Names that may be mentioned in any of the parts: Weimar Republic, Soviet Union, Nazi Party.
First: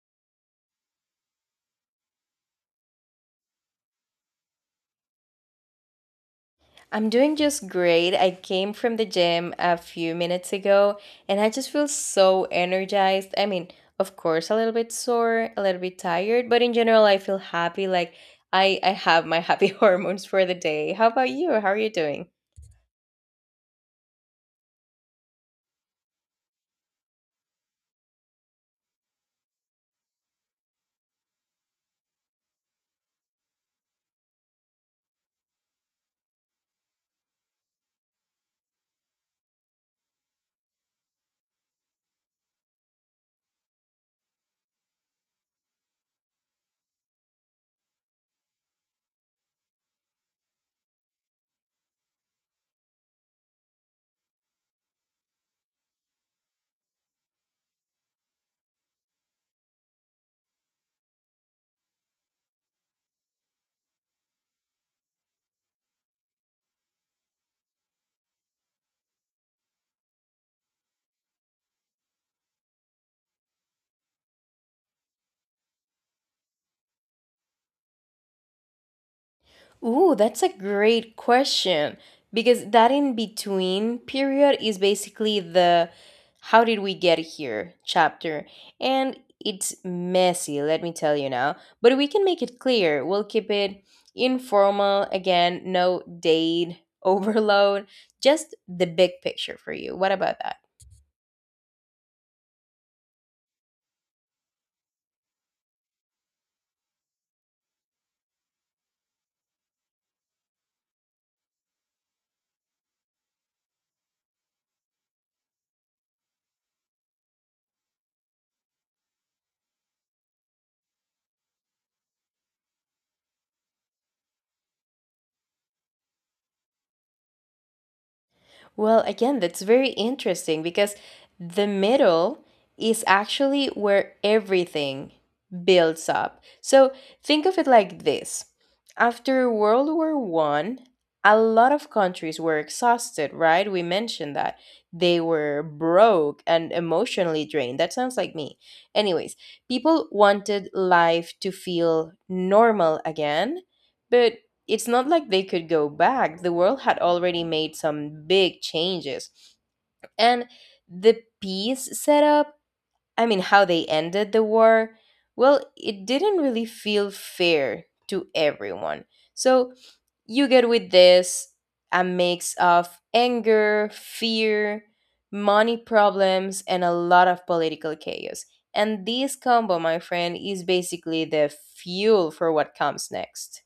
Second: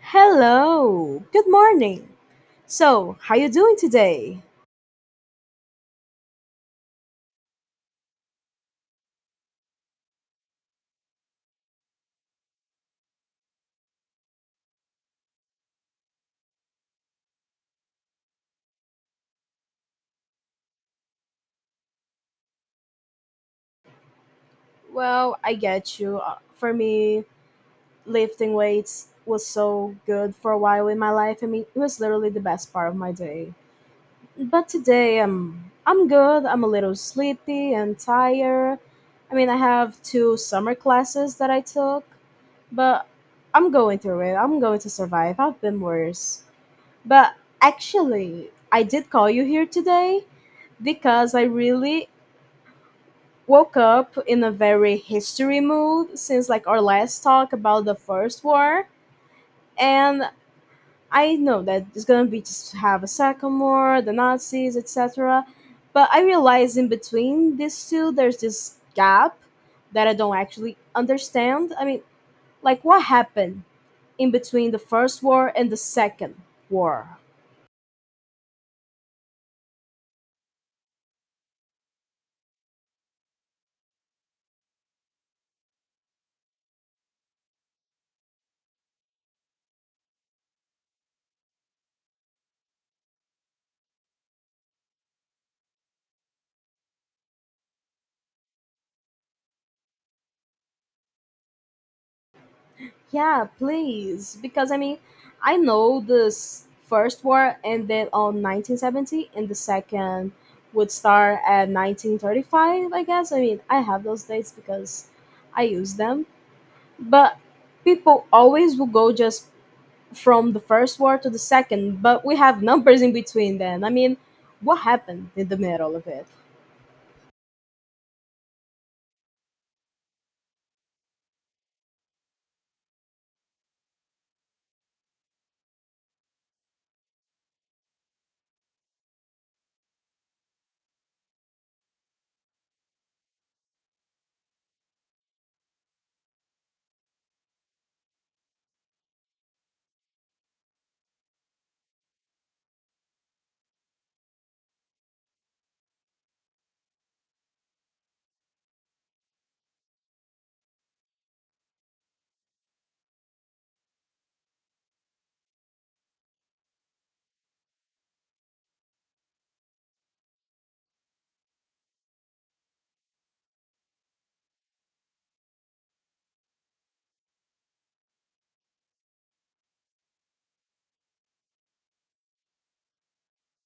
Hello. Good morning. So, how you doing today? I'm doing just great. I came from the gym a few minutes ago and I just feel so energized. I mean, of course, a little bit sore, a little bit tired, but in general, I feel happy. Like I have my happy hormones for the day. How about you? How are you doing? Well, I get you. For me, lifting weights was so good for a while in my life. I mean, it was literally the best part of my day. But today, I'm good. I'm a little sleepy and tired. I mean, I have two summer classes that I took, but I'm going through it. I'm going to survive. I've been worse. But actually, I did call you here today because I really woke up in a very history mood since like our last talk about the first war, and I know that there's gonna be just have a second war, the Nazis, etc. But I realize in between these two, there's this gap that I don't actually understand. I mean, like what happened in between the first war and the second war? Ooh, that's a great question because that in between period is basically the how did we get here chapter. And it's messy, let me tell you now, but we can make it clear. We'll keep it informal again, no date overload, just the big picture for you. What about that? Yeah, please. Because I mean, I know this first war ended on 1970 and the second would start at 1935, I guess. I mean, I have those dates because I use them. But people always will go just from the first war to the second, but we have numbers in between then. I mean, what happened in the middle of it? Well, again, that's very interesting because the middle is actually where everything builds up. So think of it like this. After World War One, a lot of countries were exhausted, right? We mentioned that. They were broke and emotionally drained. That sounds like me. Anyways, people wanted life to feel normal again, but it's not like they could go back. The world had already made some big changes. And the peace setup, I mean, how they ended the war, well, it didn't really feel fair to everyone. So you get with this a mix of anger, fear, money problems, and a lot of political chaos. And this combo, my friend, is basically the fuel for what comes next.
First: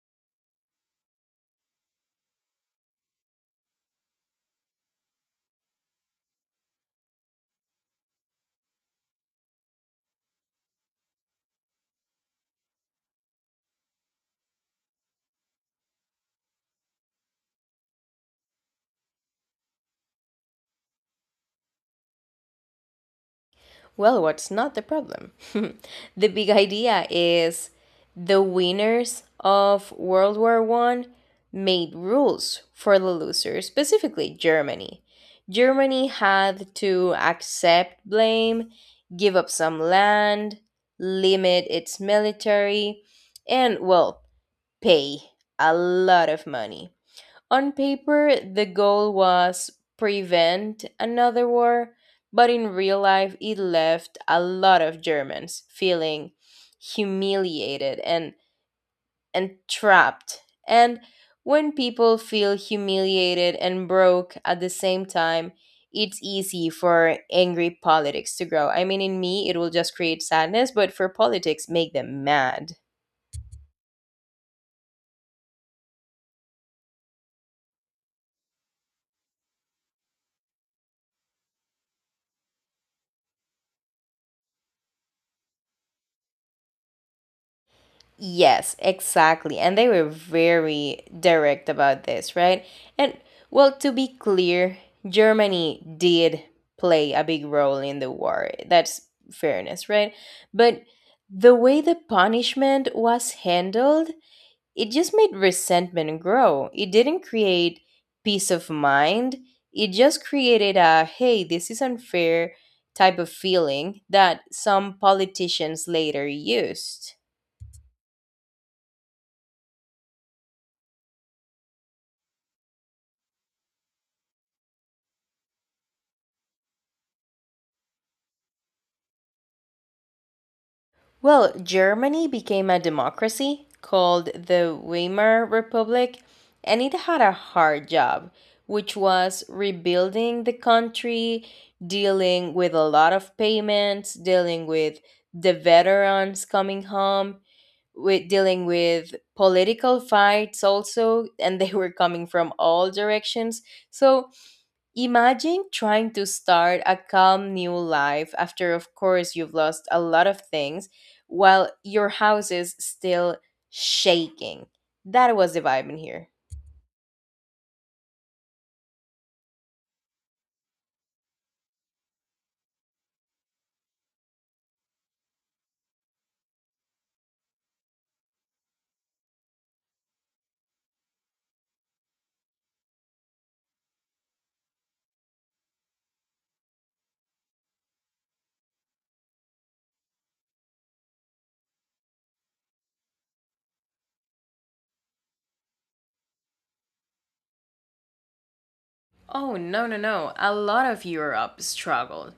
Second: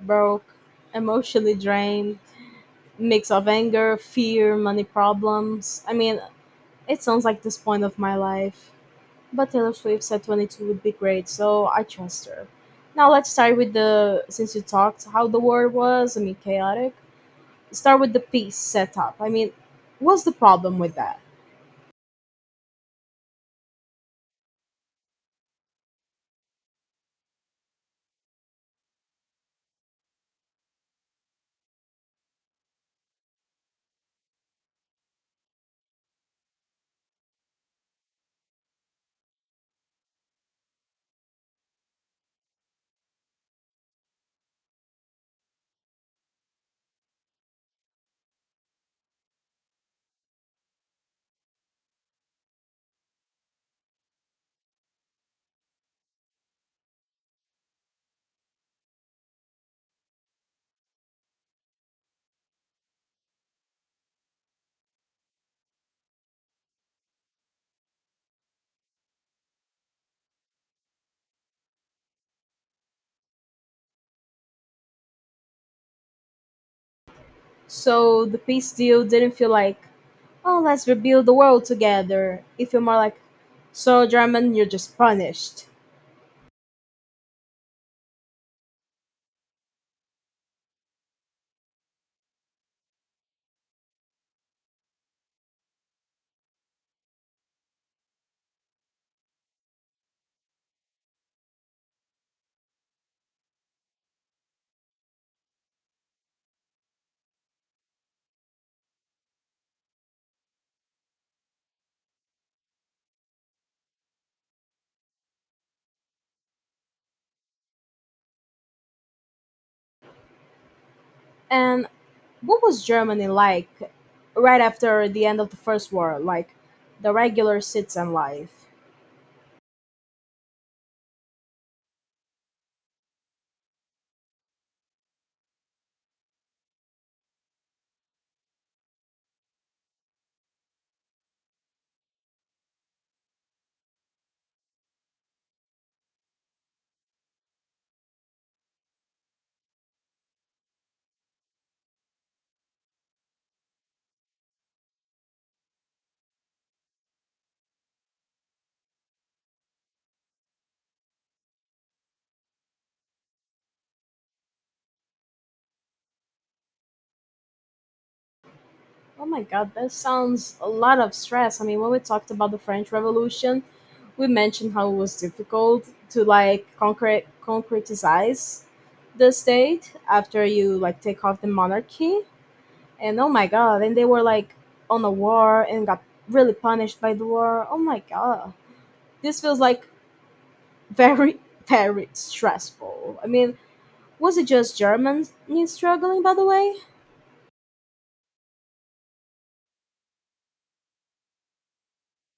Broke, emotionally drained, mix of anger, fear, money problems. I mean, it sounds like this point of my life. But Taylor Swift said 22 would be great, so I trust her. Now let's start with the since you talked how the war was, I mean chaotic. Start with the peace setup. I mean, what's the problem with that? Well, what's not the problem? The big idea is the winners of World War One made rules for the losers, specifically Germany. Germany had to accept blame, give up some land, limit its military, and well, pay a lot of money. On paper, the goal was prevent another war, but in real life, it left a lot of Germans feeling humiliated and trapped. And when people feel humiliated and broke at the same time, it's easy for angry politics to grow. I mean, in me, it will just create sadness, but for politics, make them mad. So the peace deal didn't feel like, oh, let's rebuild the world together. It felt more like, so German, you're just punished. Yes, exactly. And they were very direct about this, right? And well, to be clear, Germany did play a big role in the war. That's fairness, right? But the way the punishment was handled, it just made resentment grow. It didn't create peace of mind. It just created a hey, this is unfair type of feeling that some politicians later used. And what was Germany like right after the end of the First War, like the regular citizen life? Well, Germany became a democracy called the Weimar Republic, and it had a hard job, which was rebuilding the country, dealing with a lot of payments, dealing with the veterans coming home, with dealing with political fights also, and they were coming from all directions. So imagine trying to start a calm new life after, of course, you've lost a lot of things while your house is still shaking. That was the vibe in here. Oh my god, that sounds a lot of stress. I mean, when we talked about the French Revolution, we mentioned how it was difficult to like concrete concretize the state after you like take off the monarchy. And oh my god, and they were like on a war and got really punished by the war. Oh my god. This feels like very very stressful. I mean, was it just Germans struggling by the way? Oh, no, no, no. A lot of Europe struggled.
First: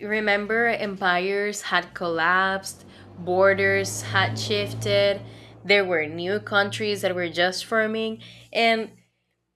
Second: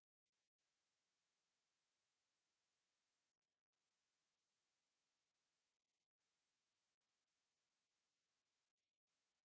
Remember, empires had collapsed, borders had shifted, there were new countries that were just forming, and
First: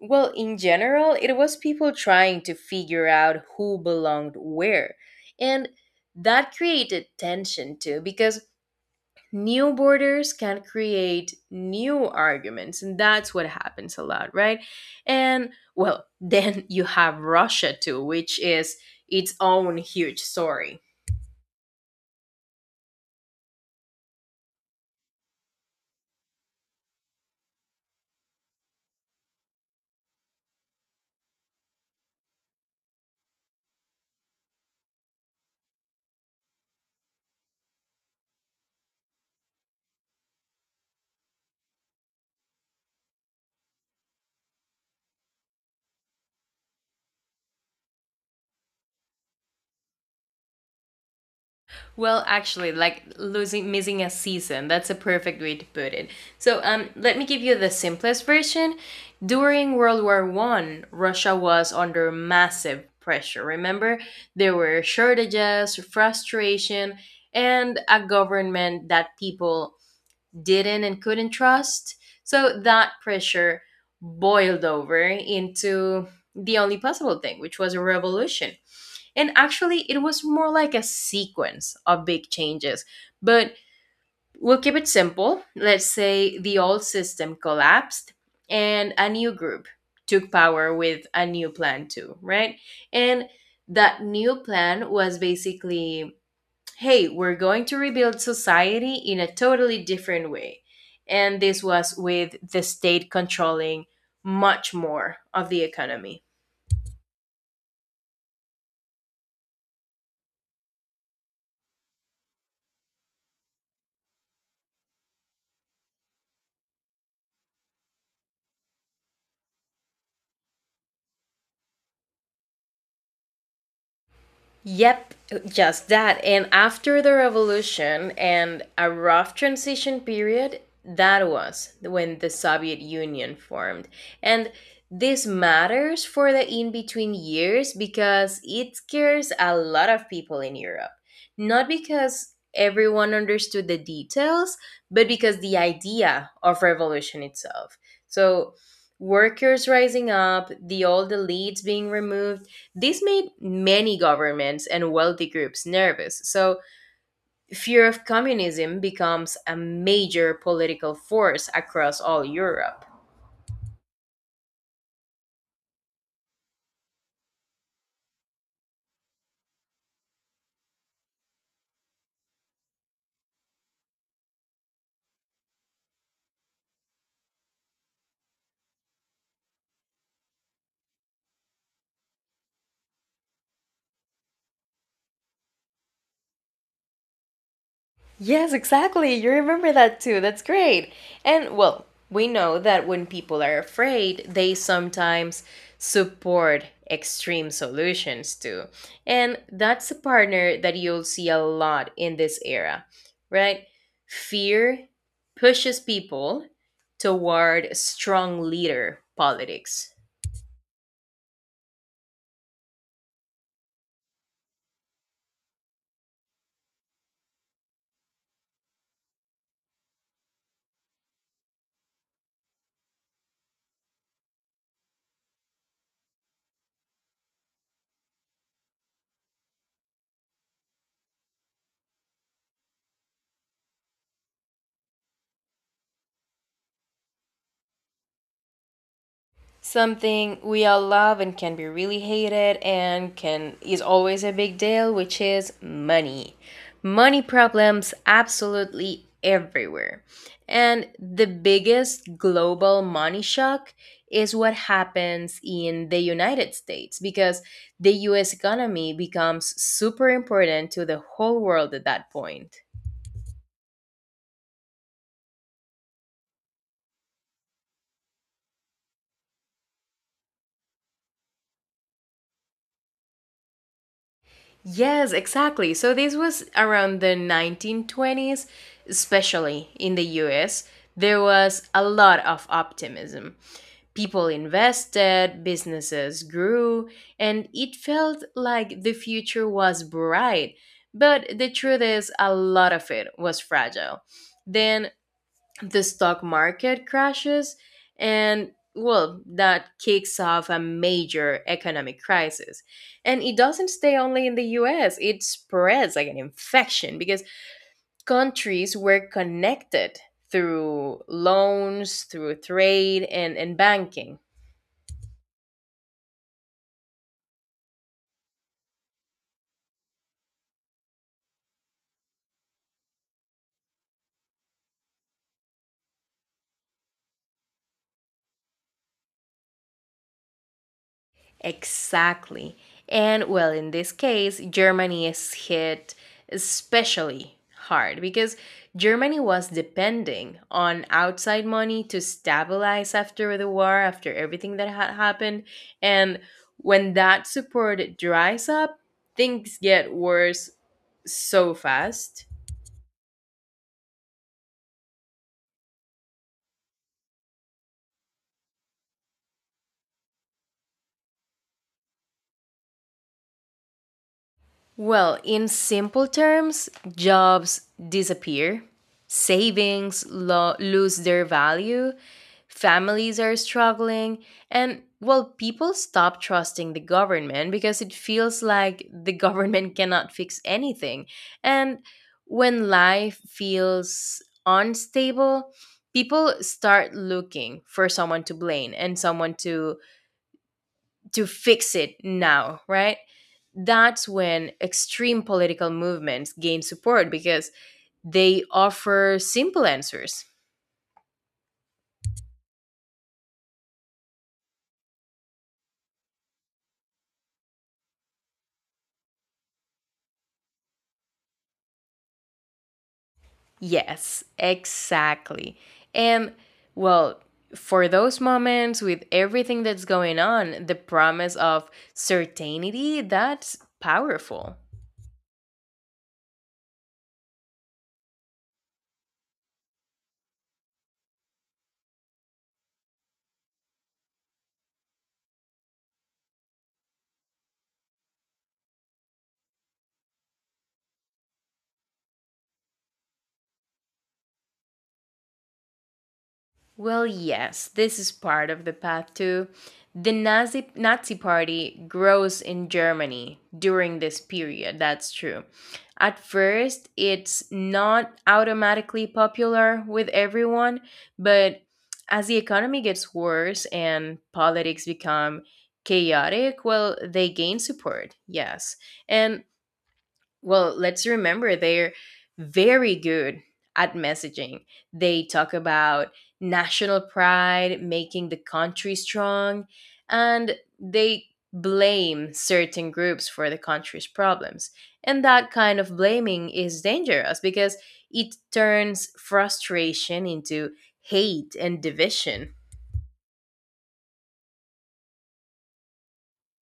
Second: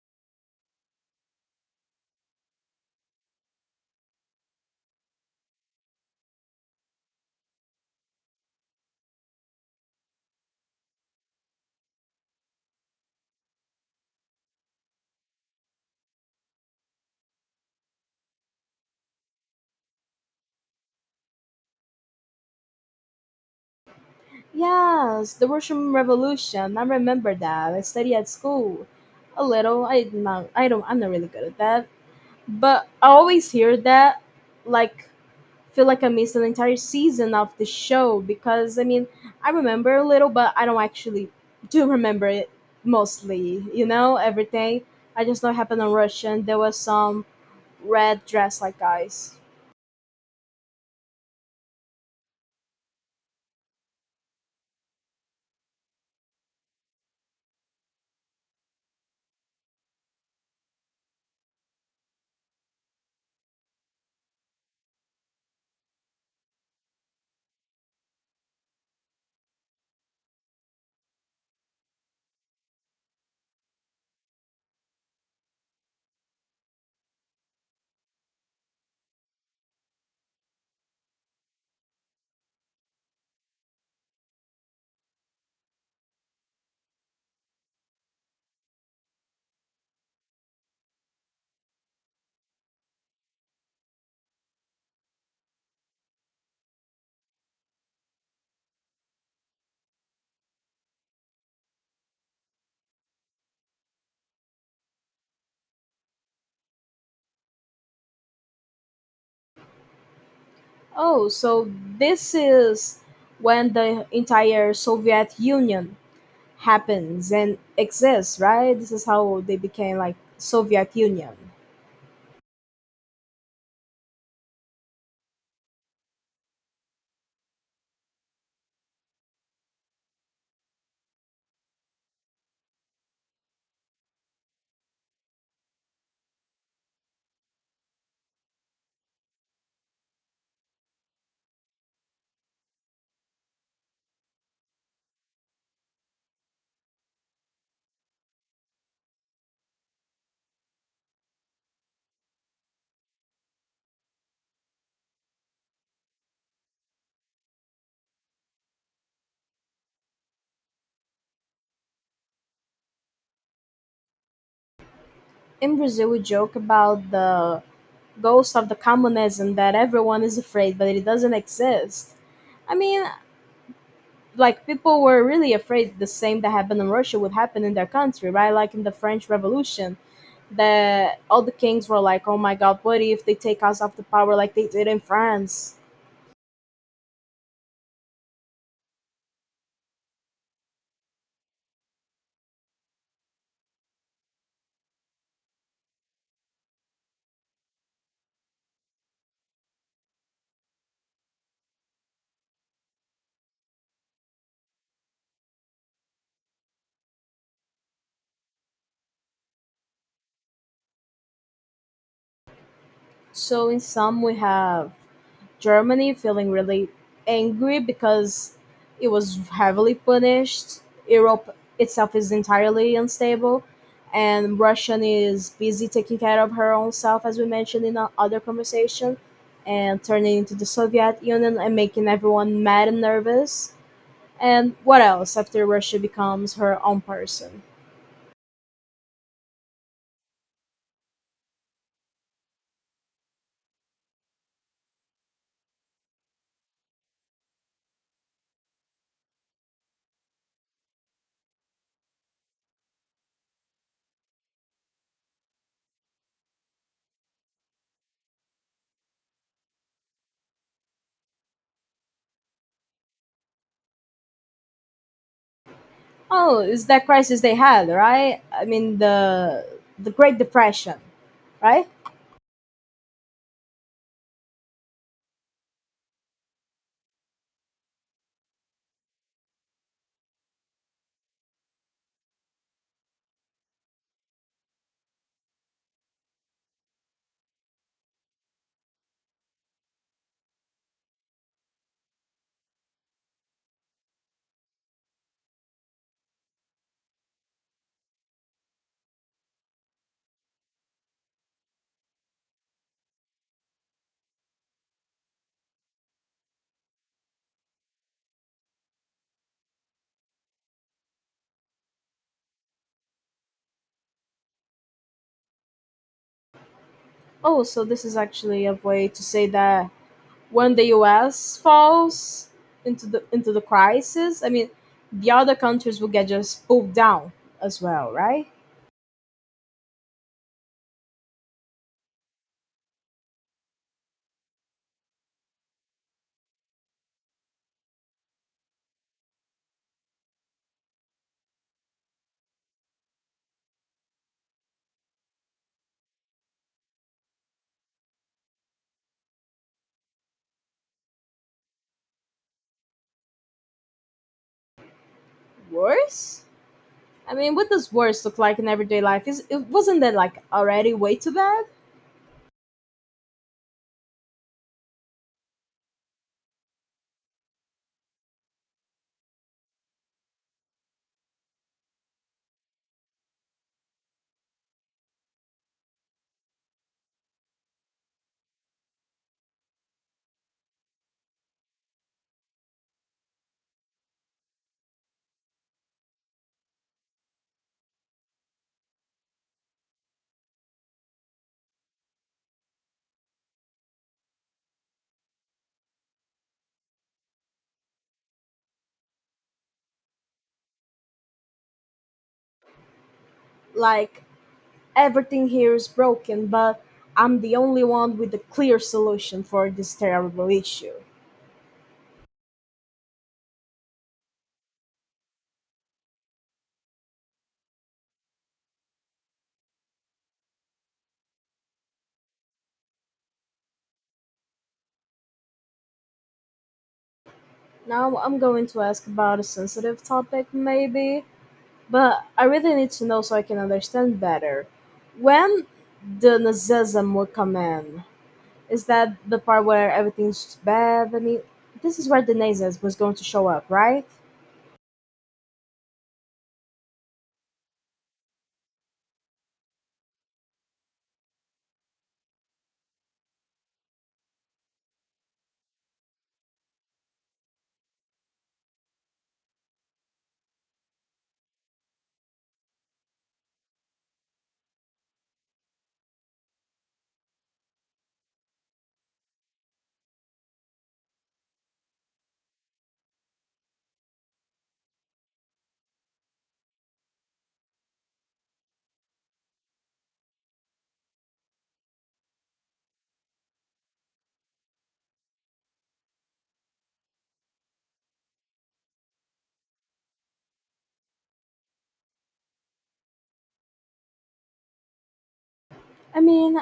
well, in general, it was people trying to figure out who belonged where. And that created tension too, because new borders can create new arguments. And that's what happens a lot, right? And well, then you have Russia too, which is its own huge story. Yes, the Russian Revolution. I remember that. I studied at school a little. I'm not really good at that. But I always hear that like feel like I missed an entire season of the show because I mean I remember a little but I don't actually do remember it mostly, everything. I just know it happened on Russian. There was some red dress like guys. Well, actually, like losing missing a season. That's a perfect way to put it. So, let me give you the simplest version. During World War One, Russia was under massive pressure. Remember, there were shortages, frustration, and a government that people didn't and couldn't trust. So that pressure boiled over into the only possible thing, which was a revolution. And actually, it was more like a sequence of big changes. But we'll keep it simple. Let's say the old system collapsed and a new group took power with a new plan, too, right? And that new plan was basically hey, we're going to rebuild society in a totally different way. And this was with the state controlling much more of the economy. Oh, so this is when the entire Soviet Union happens and exists, right? This is how they became like Soviet Union. Yep, just that. And after the revolution and a rough transition period, that was when the Soviet Union formed. And this matters for the in between years because it scares a lot of people in Europe. Not because everyone understood the details, but because the idea of revolution itself. So, workers rising up, the old elites being removed, this made many governments and wealthy groups nervous, so fear of communism becomes a major political force across all Europe. In Brazil, we joke about the ghost of the communism that everyone is afraid, but it doesn't exist. I mean, like people were really afraid the same that happened in Russia would happen in their country, right? Like in the French Revolution, that all the kings were like, "Oh my God, what if they take us off the power like they did in France?" Yes, exactly. You remember that too. That's great. And well, we know that when people are afraid, they sometimes support extreme solutions too. And that's a partner that you'll see a lot in this era, right? Fear pushes people toward strong leader politics, So in sum, we have Germany feeling really angry because it was heavily punished. Europe itself is entirely unstable, and Russian is busy taking care of her own self, as we mentioned in our other conversation, and turning into the Soviet Union and making everyone mad and nervous. And what else after Russia becomes her own person? something we all love and can be really hated and can is always a big deal, which is money. Money problems absolutely everywhere, and the biggest global money shock is what happens in the United States because the US economy becomes super important to the whole world at that point. Oh, it's that crisis they had, right? I mean the Great Depression, right? Yes, exactly. So this was around the 1920s, especially in the US. There was a lot of optimism. People invested, businesses grew, and it felt like the future was bright. But the truth is, a lot of it was fragile. Then the stock market crashes and well, that kicks off a major economic crisis, and it doesn't stay only in the US. It spreads like an infection because countries were connected through loans, through trade, and banking. Oh, so this is actually a way to say that when the U.S. falls into the crisis, I mean, the other countries will get just pulled down as well, right? Exactly. And well, in this case, Germany is hit especially hard because Germany was depending on outside money to stabilize after the war, after everything that had happened. And when that support dries up, things get worse so fast. Worse. I mean, what does worse look like in everyday life? Is it wasn't that like already way too bad? Well, in simple terms, jobs disappear, savings lose their value, families are struggling, and well, people stop trusting the government because it feels like the government cannot fix anything. And when life feels unstable, people start looking for someone to blame and someone to fix it now, right? That's when extreme political movements gain support because they offer simple answers. Like everything here is broken, but I'm the only one with a clear solution for this terrible issue. Yes, exactly. And well, for those moments with everything that's going on, the promise of certainty, that's powerful. Now I'm going to ask about a sensitive topic, maybe. But I really need to know so I can understand better. When the Nazism will come in, is that the part where everything's bad? I mean, this is where the Nazism was going to show up, right? Well, yes, this is part of the path too. The Nazi Party grows in Germany during this period, that's true. At first, it's not automatically popular with everyone, but as the economy gets worse and politics become chaotic, well, they gain support, yes. And well, let's remember they're very good at messaging. They talk about national pride, making the country strong, and they blame certain groups for the country's problems. And that kind of blaming is dangerous because it turns frustration into hate and division. I mean,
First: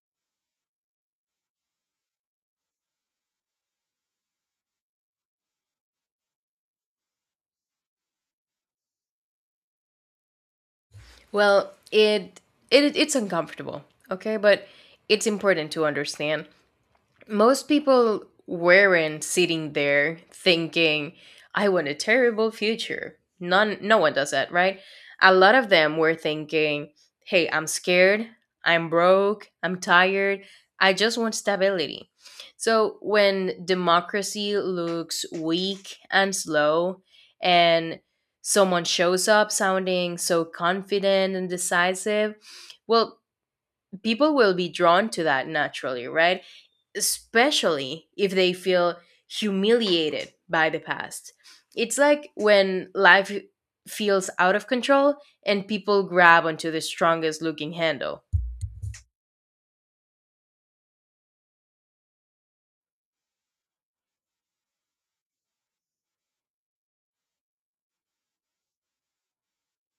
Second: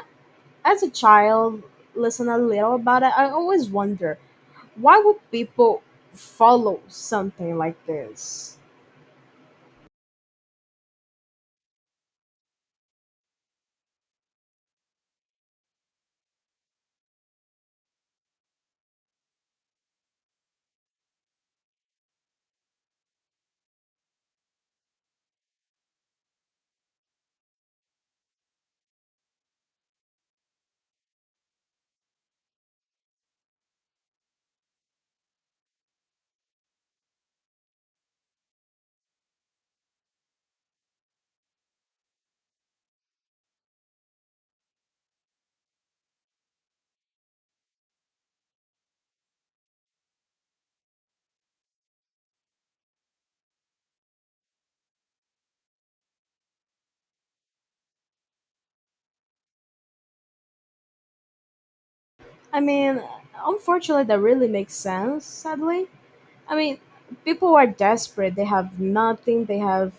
as a child, listen a little about it. I always wonder why would people follow something like this? Well, it's uncomfortable, okay? But it's important to understand most people weren't sitting there thinking, I want a terrible future. None, no one does that, right? A lot of them were thinking, hey, I'm scared, I'm broke, I'm tired, I just want stability. So when democracy looks weak and slow, and someone shows up sounding so confident and decisive, well, people will be drawn to that naturally, right? Especially if they feel humiliated by the past. It's like when life feels out of control and people grab onto the strongest looking handle. I mean, unfortunately, that really makes sense, sadly. I mean, people are desperate. They have nothing. They have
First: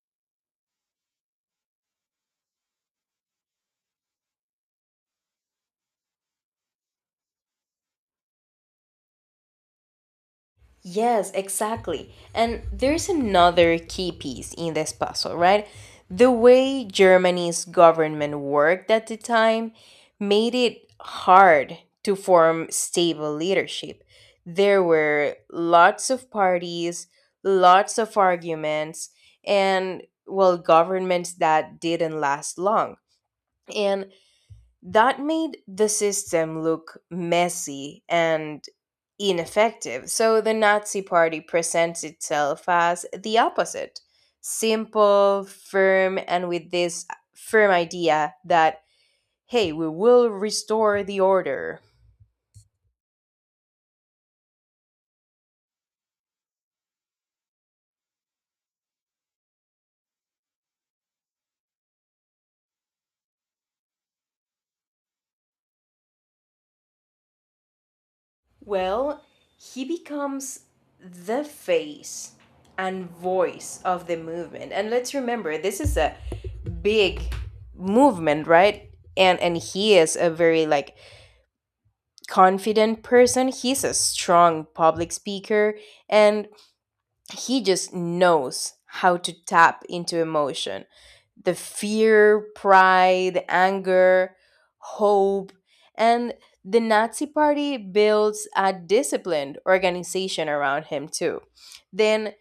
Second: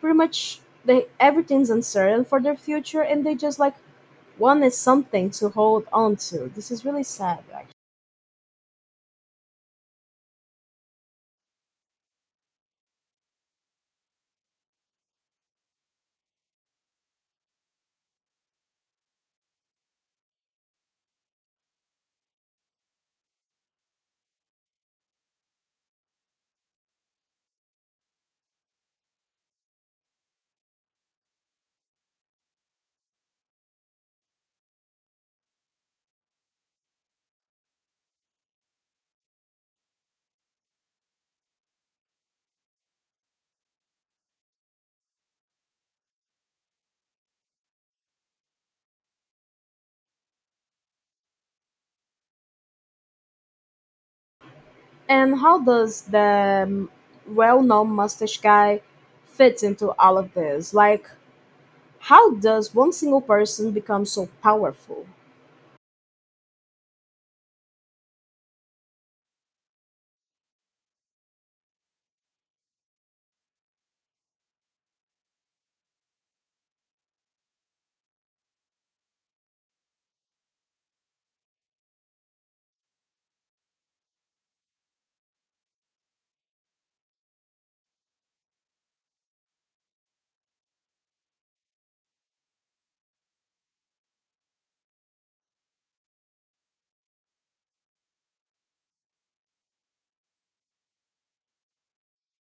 pretty much they everything's uncertain for their future and they just like wanted something to hold on to. This is really sad actually. Yes, exactly. And there's another key piece in this puzzle, right? The way Germany's government worked at the time made it hard to form stable leadership. There were lots of parties, lots of arguments, and, well, governments that didn't last long. And that made the system look messy and ineffective. So the Nazi Party presents itself as the opposite, simple, firm, and with this firm idea that, hey, we will restore the order. And how does the well-known mustache guy fit into all of this? Like how does one single person become so powerful? Well, he becomes the face and voice of the movement. And let's remember, this is a big movement, right? And he is a very like confident person. He's a strong public speaker and he just knows how to tap into emotion. The fear, pride, anger, hope, and the Nazi party builds a disciplined organization around him too. Then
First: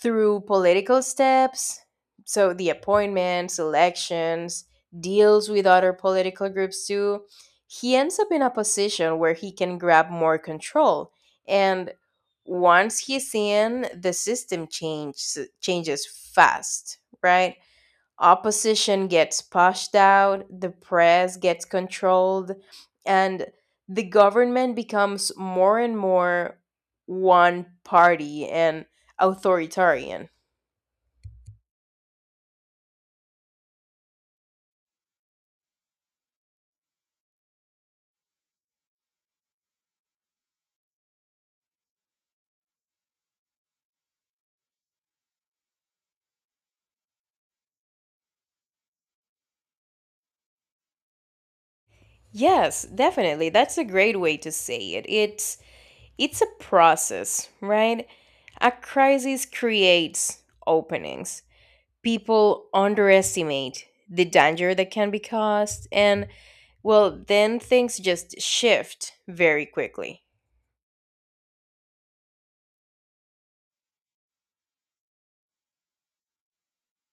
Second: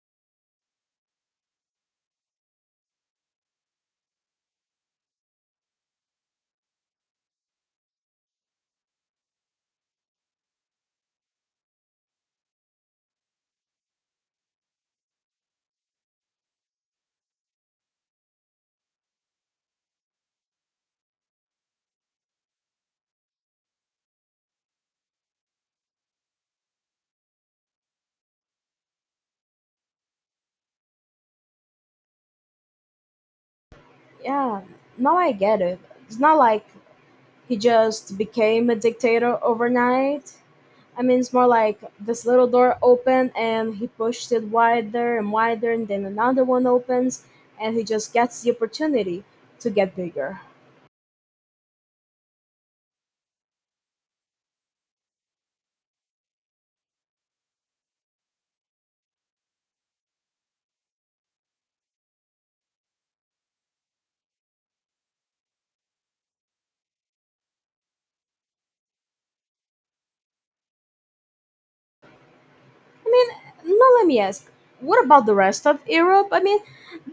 through political steps, so the appointments, elections, deals with other political groups too, he ends up in a position where he can grab more control. And once he's in, the system changes fast, right? Opposition gets pushed out, the press gets controlled, and the government becomes more and more one party and authoritarian. Yeah, now I get it. It's not like he just became a dictator overnight. I mean, it's more like this little door opened and he pushed it wider and wider, and then another one opens and he just gets the opportunity to get bigger. Yes, definitely. That's a great way to say it. It's a process, right? A crisis creates openings. People underestimate the danger that can be caused and well, then things just shift very quickly. I mean, now let me ask, what about the rest of Europe? I mean,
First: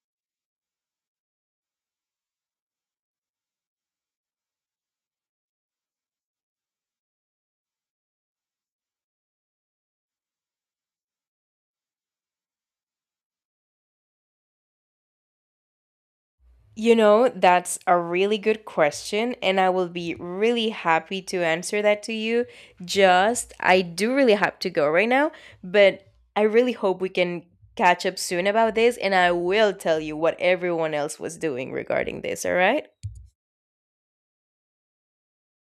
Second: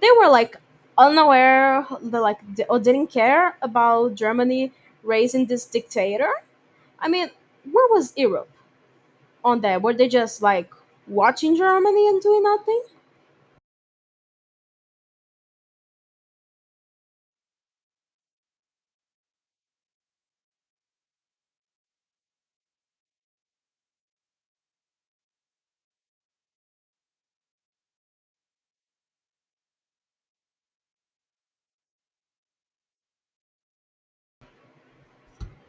they were like unaware, they like or didn't care about Germany raising this dictator. I mean, where was Europe on that? Were they just like watching Germany and doing nothing? You know, that's a really good question, and I will be really happy to answer that to you. Just, I do really have to go right now, but I really hope we can catch up soon about this, and I will tell you what everyone else was doing regarding this, all right?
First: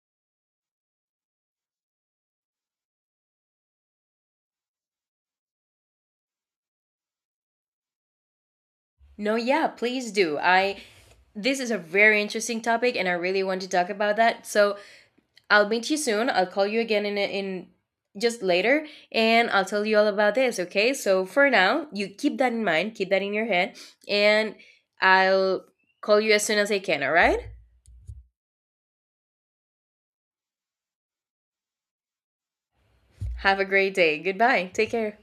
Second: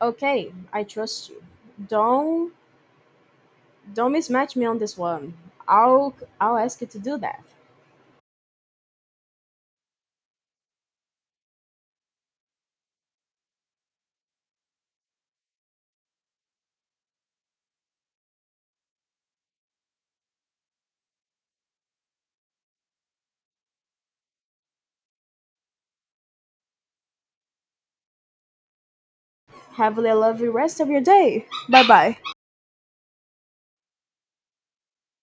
Okay, I trust you. Don't Don't mismatch me on this one. I'll I'll ask you to do that. No, yeah, please do. I This is a very interesting topic and I really want to talk about that. So I'll meet you soon. I'll call you again in just later and I'll tell you all about this, okay? So for now, you keep that in mind, keep that in your head, and I'll call you as soon as I can, all right? Have a lovely rest of your day. Bye bye. Have a great day. Goodbye. Take care.